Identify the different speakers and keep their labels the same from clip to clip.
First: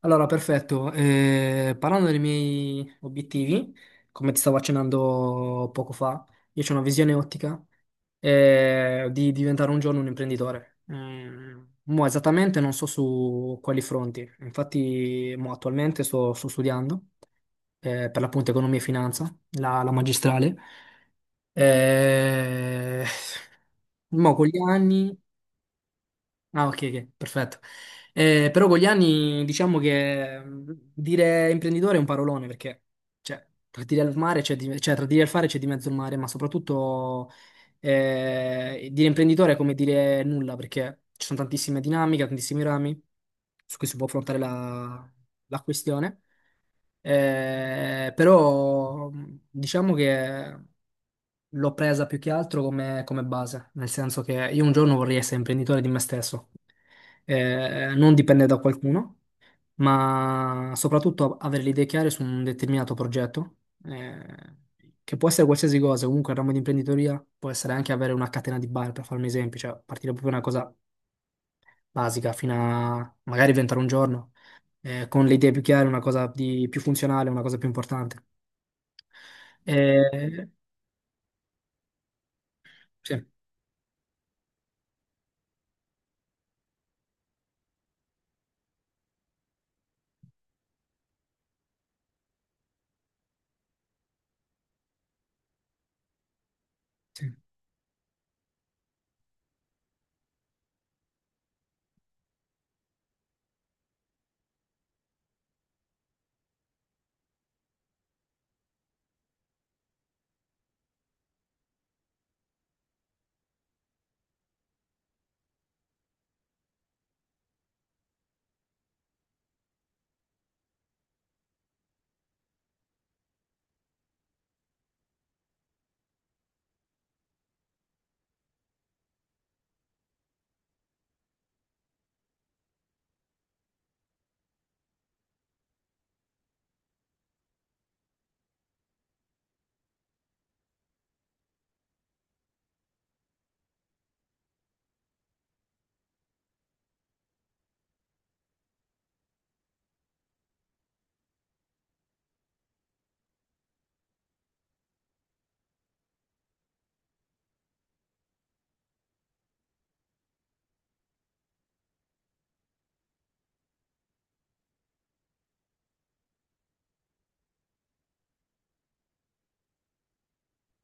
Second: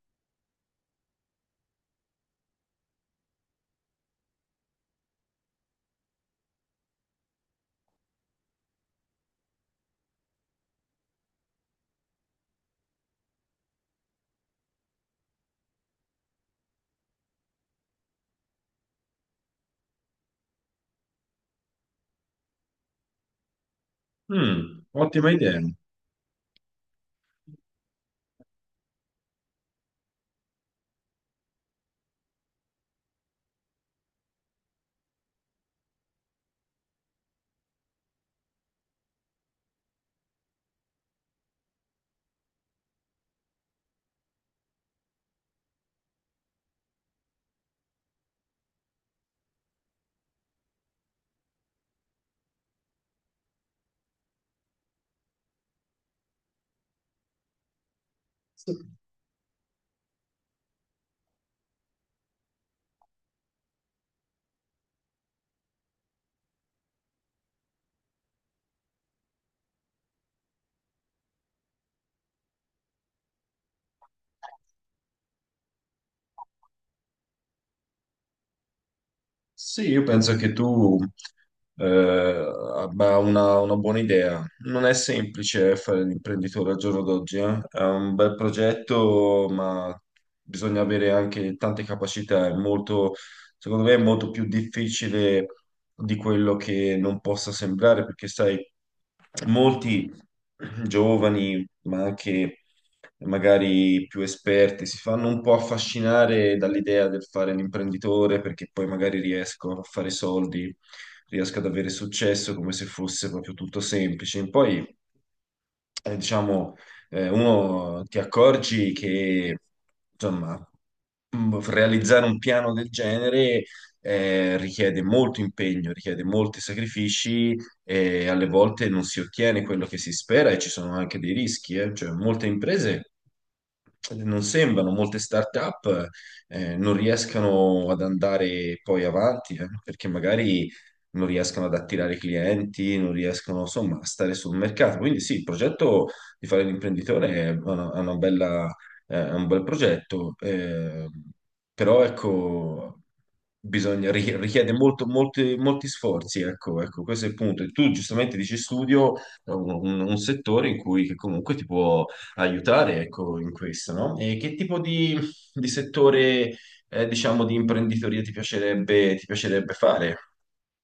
Speaker 1: Allora, perfetto. Parlando dei miei obiettivi, come ti stavo accennando poco fa, io ho una visione ottica di diventare un giorno un imprenditore. Mo esattamente non so su quali fronti, infatti mo attualmente sto studiando per l'appunto economia e finanza, la magistrale. Eh, mo con gli
Speaker 2: Mm,
Speaker 1: anni.
Speaker 2: ottima idea.
Speaker 1: Ah, ok, ok, perfetto. Però con gli anni diciamo che dire imprenditore è un parolone perché cioè, tra dire al mare c'è di- cioè, tra dire al fare c'è di mezzo il mare, ma soprattutto dire imprenditore è come dire nulla perché ci sono tantissime dinamiche, tantissimi rami su cui si può affrontare la questione. Però diciamo che l'ho presa più che altro come, come base, nel senso che io un giorno vorrei essere imprenditore di me stesso. Non dipendere da qualcuno, ma soprattutto avere le idee chiare su un determinato progetto, eh, che può essere qualsiasi cosa, comunque il ramo di imprenditoria può essere anche avere una catena di bar, per farmi esempi, cioè partire proprio da una cosa basica fino a magari inventare un giorno, con le idee più chiare, una cosa più funzionale, una cosa più importante.
Speaker 2: Sì, io penso
Speaker 1: Eh,
Speaker 2: che tu
Speaker 1: sì,
Speaker 2: abbia una buona idea. Non è semplice fare l'imprenditore al giorno d'oggi, eh. È un bel progetto, ma bisogna avere anche tante capacità. Secondo me, è molto più difficile di quello che non
Speaker 1: sì.
Speaker 2: possa sembrare, perché sai, molti giovani ma anche magari più esperti, si fanno un po' affascinare dall'idea del fare l'imprenditore perché poi magari riesco a fare soldi, riesco ad avere successo come se fosse proprio tutto semplice. Poi, diciamo, uno ti accorgi che, insomma, realizzare un piano del genere richiede molto impegno, richiede molti sacrifici e alle volte non si ottiene quello che si spera e ci sono anche dei rischi, eh. Cioè, molte imprese non sembrano, molte start-up non riescano ad andare poi avanti, perché magari non riescono ad attirare clienti, non riescono insomma a stare sul mercato. Quindi sì, il progetto di fare l'imprenditore è è una bella è un bel progetto, però ecco, bisogna, richiede molto, molti, molti sforzi, ecco, ecco, questo è il punto. E tu giustamente dici studio, è un settore in cui che comunque ti può aiutare, ecco, in questo, no? E che tipo di settore, diciamo, di imprenditoria ti piacerebbe fare?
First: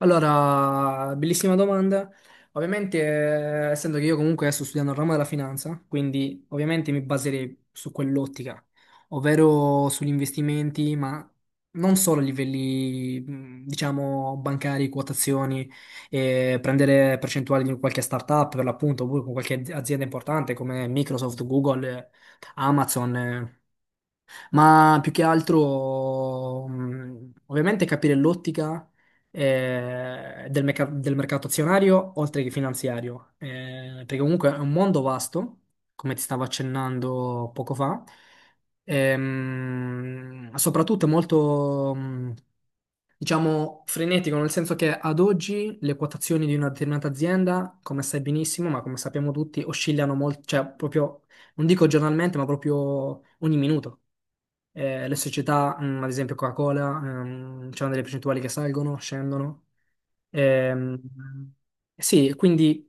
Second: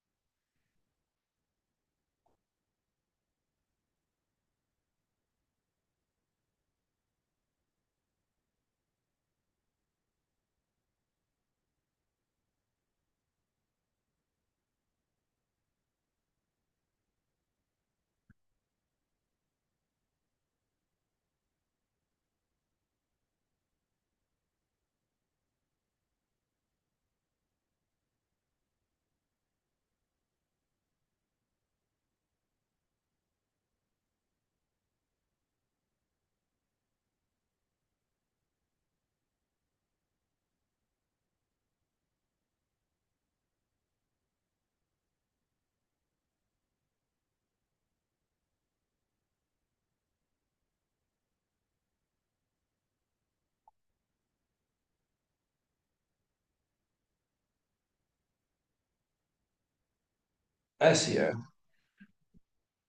Speaker 1: Allora, bellissima domanda. Ovviamente, essendo che io comunque adesso sto studiando il ramo della finanza, quindi ovviamente mi baserei su quell'ottica, ovvero sugli investimenti, ma non solo a livelli, diciamo, bancari, quotazioni, prendere percentuali di qualche startup per l'appunto, oppure con qualche azienda importante come Microsoft, Google, Amazon. Ma più che altro, ovviamente capire l'ottica del, del mercato azionario oltre che finanziario, perché comunque è un mondo vasto, come ti stavo accennando poco fa, soprattutto è molto, diciamo, frenetico, nel senso che ad oggi le quotazioni di una determinata azienda, come sai benissimo, ma come sappiamo tutti, oscillano molto, cioè proprio, non dico giornalmente, ma proprio ogni minuto. Le società, ad esempio Coca-Cola, c'hanno delle percentuali che salgono, scendono. Ehm,
Speaker 2: Sì, eh.
Speaker 1: sì, quindi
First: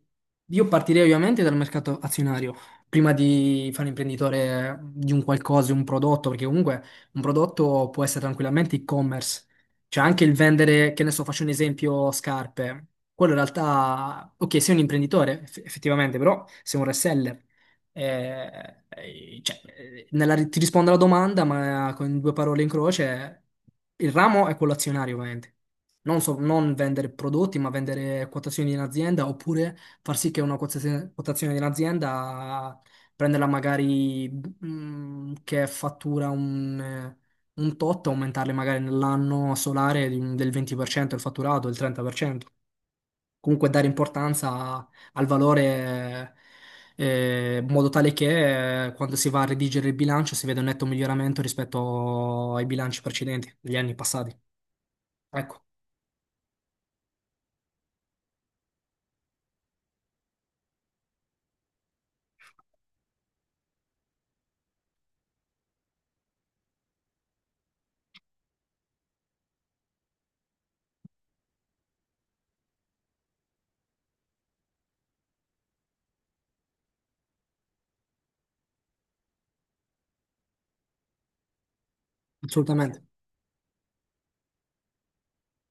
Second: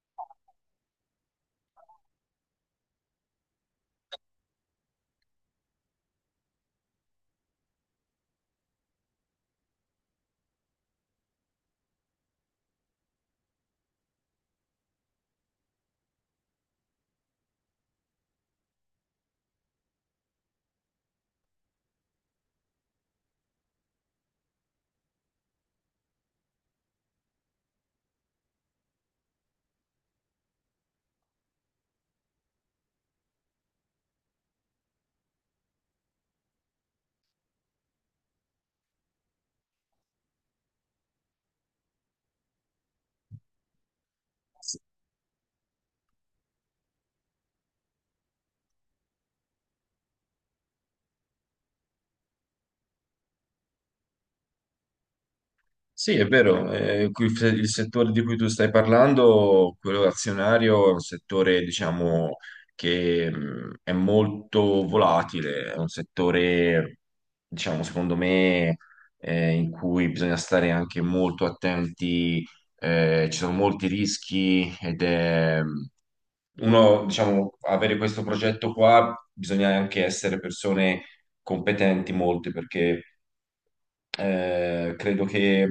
Speaker 1: io partirei ovviamente dal mercato azionario, prima di fare imprenditore di un qualcosa, un prodotto, perché comunque un prodotto può essere tranquillamente e-commerce, cioè anche il vendere, che ne so, faccio un esempio, scarpe. Quello in realtà, ok, sei un imprenditore, effettivamente, però sei un reseller. Cioè, ti rispondo alla domanda, ma con due parole in croce, il ramo è quello azionario, ovviamente non vendere prodotti, ma vendere quotazioni in azienda, oppure far sì che una quotazione, quotazione in azienda prenderla magari che fattura un tot, aumentarle magari nell'anno solare di del 20% il fatturato, del 30%. Comunque dare importanza al valore in modo tale che quando si va a redigere il bilancio si veda un netto miglioramento rispetto ai bilanci precedenti, degli anni passati. Ecco,
Speaker 2: Sì, è vero, qui il settore di cui tu stai parlando, quello azionario, è un settore, diciamo, che è molto volatile, è un settore, diciamo, secondo me, in cui bisogna stare anche molto attenti, ci sono molti rischi ed è uno, diciamo, avere questo progetto qua bisogna anche essere persone competenti molte
Speaker 1: assolutamente.
Speaker 2: perché credo che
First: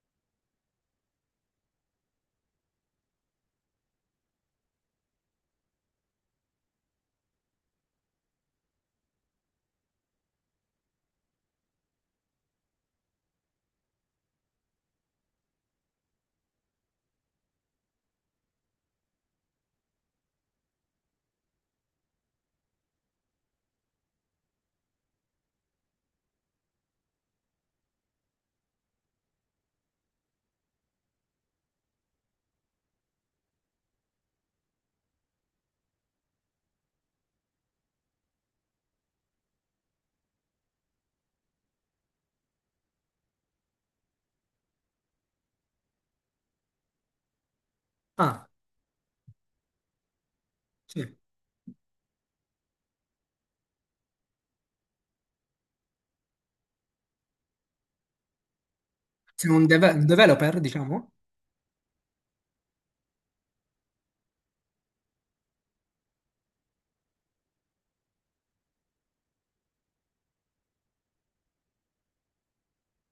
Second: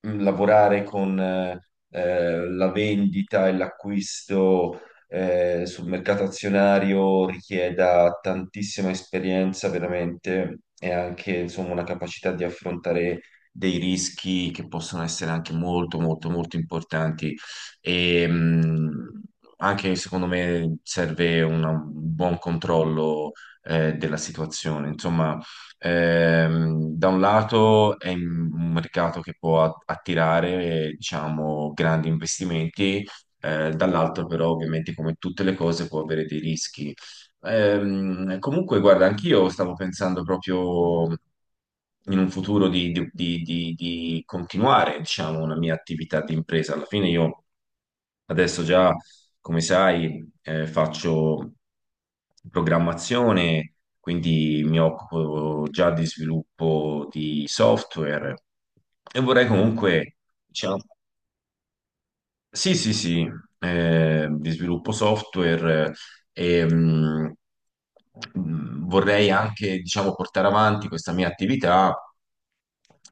Speaker 2: lavorare con la vendita e l'acquisto sul mercato azionario richieda tantissima esperienza veramente e anche insomma una capacità di affrontare dei rischi che possono essere anche molto molto molto importanti e anche secondo me serve un buon controllo della situazione. Insomma, da un lato è un mercato che può attirare, diciamo, grandi investimenti, dall'altro però ovviamente come tutte le cose può avere dei rischi. Comunque, guarda, anch'io stavo pensando proprio in un futuro di continuare, diciamo, una mia attività di impresa. Alla fine io
Speaker 1: Ah.
Speaker 2: adesso già, come sai,
Speaker 1: Sì.
Speaker 2: faccio programmazione, quindi mi occupo già di sviluppo di software e vorrei
Speaker 1: Sei un, un
Speaker 2: comunque,
Speaker 1: developer,
Speaker 2: diciamo,
Speaker 1: diciamo?
Speaker 2: sì, sì, sì, di sviluppo software eh, e mh, vorrei anche, diciamo, portare avanti questa mia attività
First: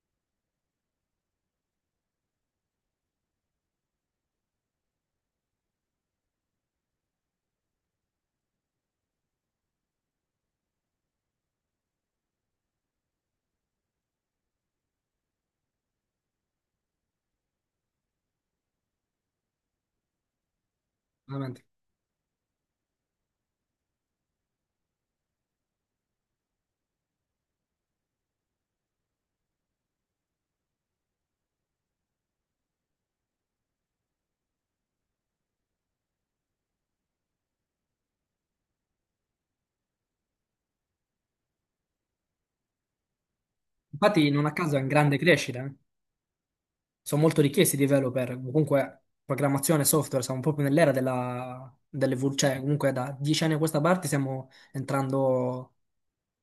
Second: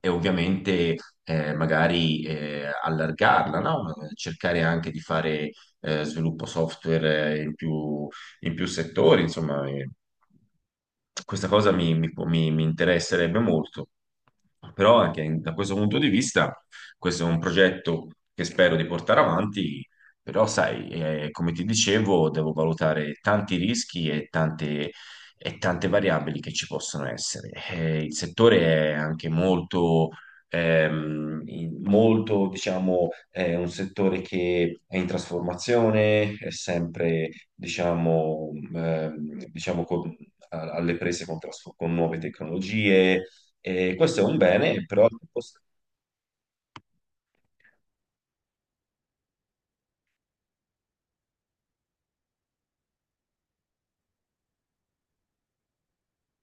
Speaker 2: e ovviamente magari allargarla, no? Cercare anche di fare sviluppo software in più settori, insomma, questa cosa mi interesserebbe molto. Però anche da questo punto di vista, questo è un progetto che spero di portare avanti, però sai, come
Speaker 1: Veramente.
Speaker 2: ti dicevo, devo valutare tanti rischi e tante variabili che ci possono essere. Il settore è anche molto, molto, diciamo, è un settore che è in trasformazione, è sempre, diciamo, diciamo alle prese con, con nuove tecnologie. E questo è
Speaker 1: Infatti,
Speaker 2: un
Speaker 1: non a caso è
Speaker 2: bene,
Speaker 1: in
Speaker 2: però al
Speaker 1: grande
Speaker 2: tempo.
Speaker 1: crescita. Sono molto richiesti i developer. Comunque, programmazione, software, siamo proprio nell'era della, cioè, comunque, da 10 anni a questa parte stiamo entrando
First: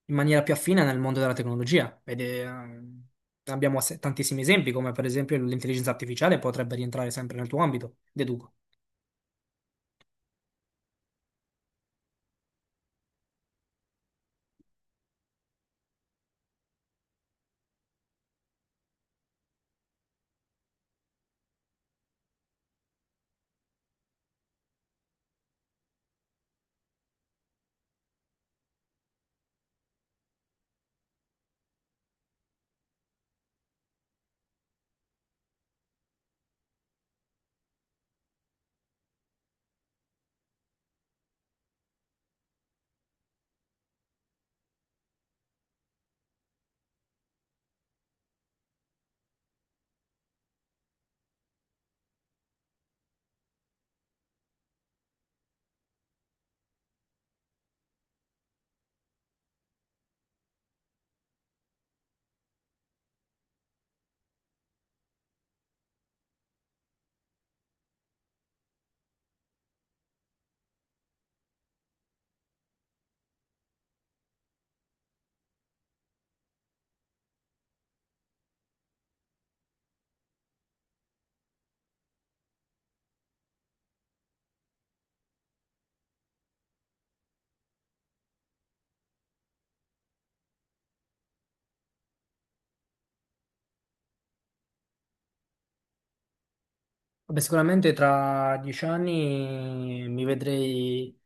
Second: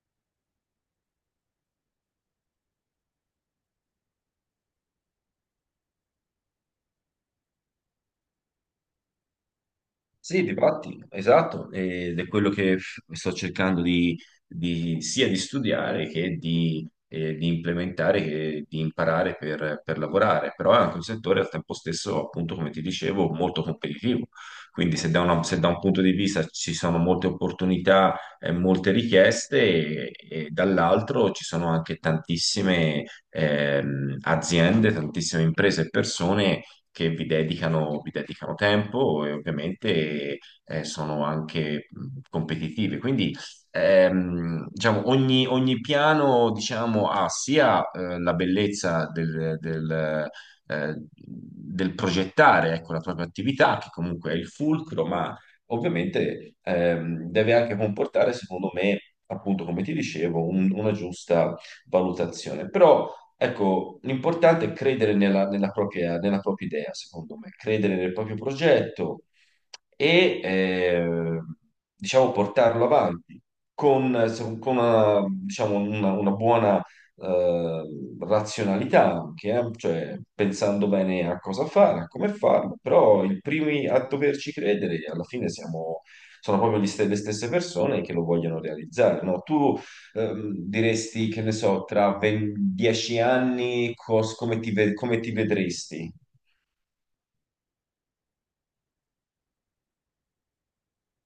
Speaker 1: in maniera più affine nel mondo della tecnologia. Ed è, abbiamo tantissimi esempi, come per esempio l'intelligenza artificiale potrebbe rientrare sempre nel tuo ambito, deduco.
Speaker 2: Sì, difatti, esatto, ed è quello che sto cercando sia di studiare che di implementare, che di imparare per lavorare, però è anche un settore al tempo stesso, appunto, come ti dicevo, molto competitivo, quindi se se da un punto di vista ci sono molte opportunità e molte richieste, e dall'altro ci sono anche tantissime aziende, tantissime imprese e persone che vi dedicano tempo e ovviamente sono anche competitive. Quindi diciamo, ogni, ogni piano diciamo, ha sia la bellezza del progettare ecco, la propria attività, che comunque è il fulcro, ma ovviamente deve anche comportare, secondo me, appunto, come ti dicevo, una giusta valutazione. Però ecco, l'importante è credere nella propria idea, secondo me, credere nel proprio progetto e, diciamo, portarlo avanti con, con una, diciamo, una buona, eh, razionalità anche, cioè, pensando bene a cosa fare, a come farlo, però i primi a doverci credere alla fine sono proprio le stesse persone che lo vogliono realizzare, no? Tu diresti, che ne so, tra 20 10 anni come come ti vedresti?
Speaker 1: Vabbè, sicuramente tra 10 anni mi vedrei.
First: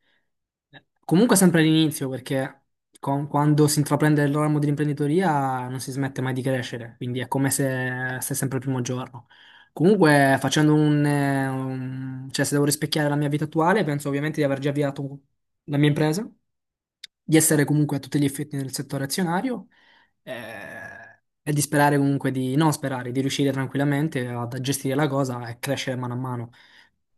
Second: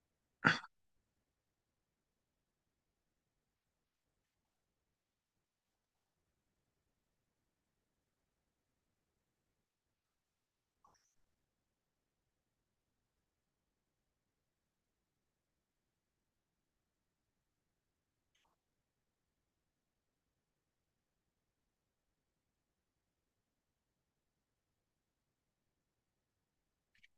Speaker 1: Comunque sempre all'inizio, perché quando si intraprende il ramo dell'imprenditoria non si smette mai di crescere, quindi è come se sei sempre il primo giorno. Comunque, facendo un, cioè se devo rispecchiare la mia vita attuale, penso ovviamente di aver già avviato la mia impresa, di essere comunque a tutti gli effetti nel settore azionario e di sperare comunque di, non sperare, di riuscire tranquillamente ad a gestire la cosa e crescere mano a mano.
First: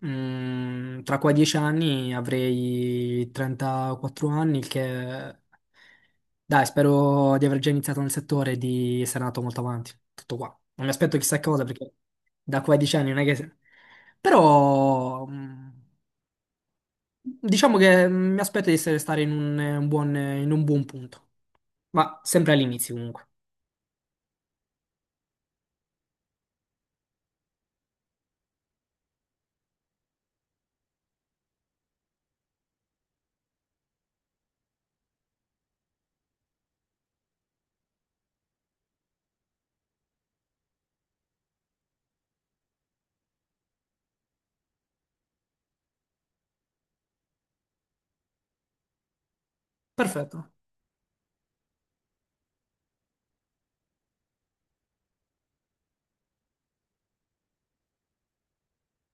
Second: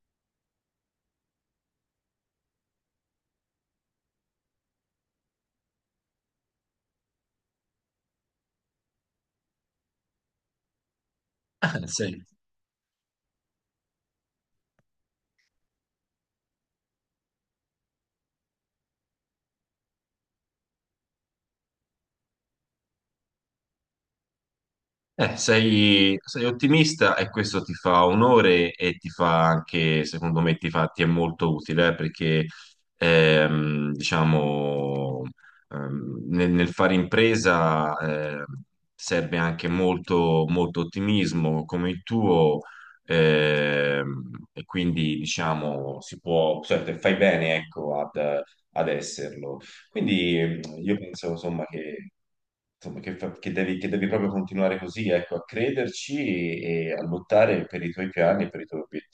Speaker 1: Tra qua 10 anni avrei 34 anni, il che dai, spero di aver già iniziato nel settore e di essere andato molto avanti. Tutto qua. Non mi aspetto chissà cosa
Speaker 2: Ah,
Speaker 1: perché
Speaker 2: sì.
Speaker 1: da qua a 10 anni non è che... Però... diciamo che mi aspetto di essere stare in un buon, in un buon punto, ma sempre all'inizio comunque.
Speaker 2: Sei, sei ottimista e questo ti fa onore e ti fa anche, secondo me, ti fa, ti è molto utile, perché diciamo, nel, nel fare impresa serve anche molto, molto ottimismo come il tuo, e quindi diciamo si può, cioè, fai bene, ecco, ad, ad esserlo.
Speaker 1: Perfetto.
Speaker 2: Quindi io penso, insomma, che, che devi proprio continuare così, ecco, a crederci e a lottare per i tuoi piani e per i tuoi obiettivi.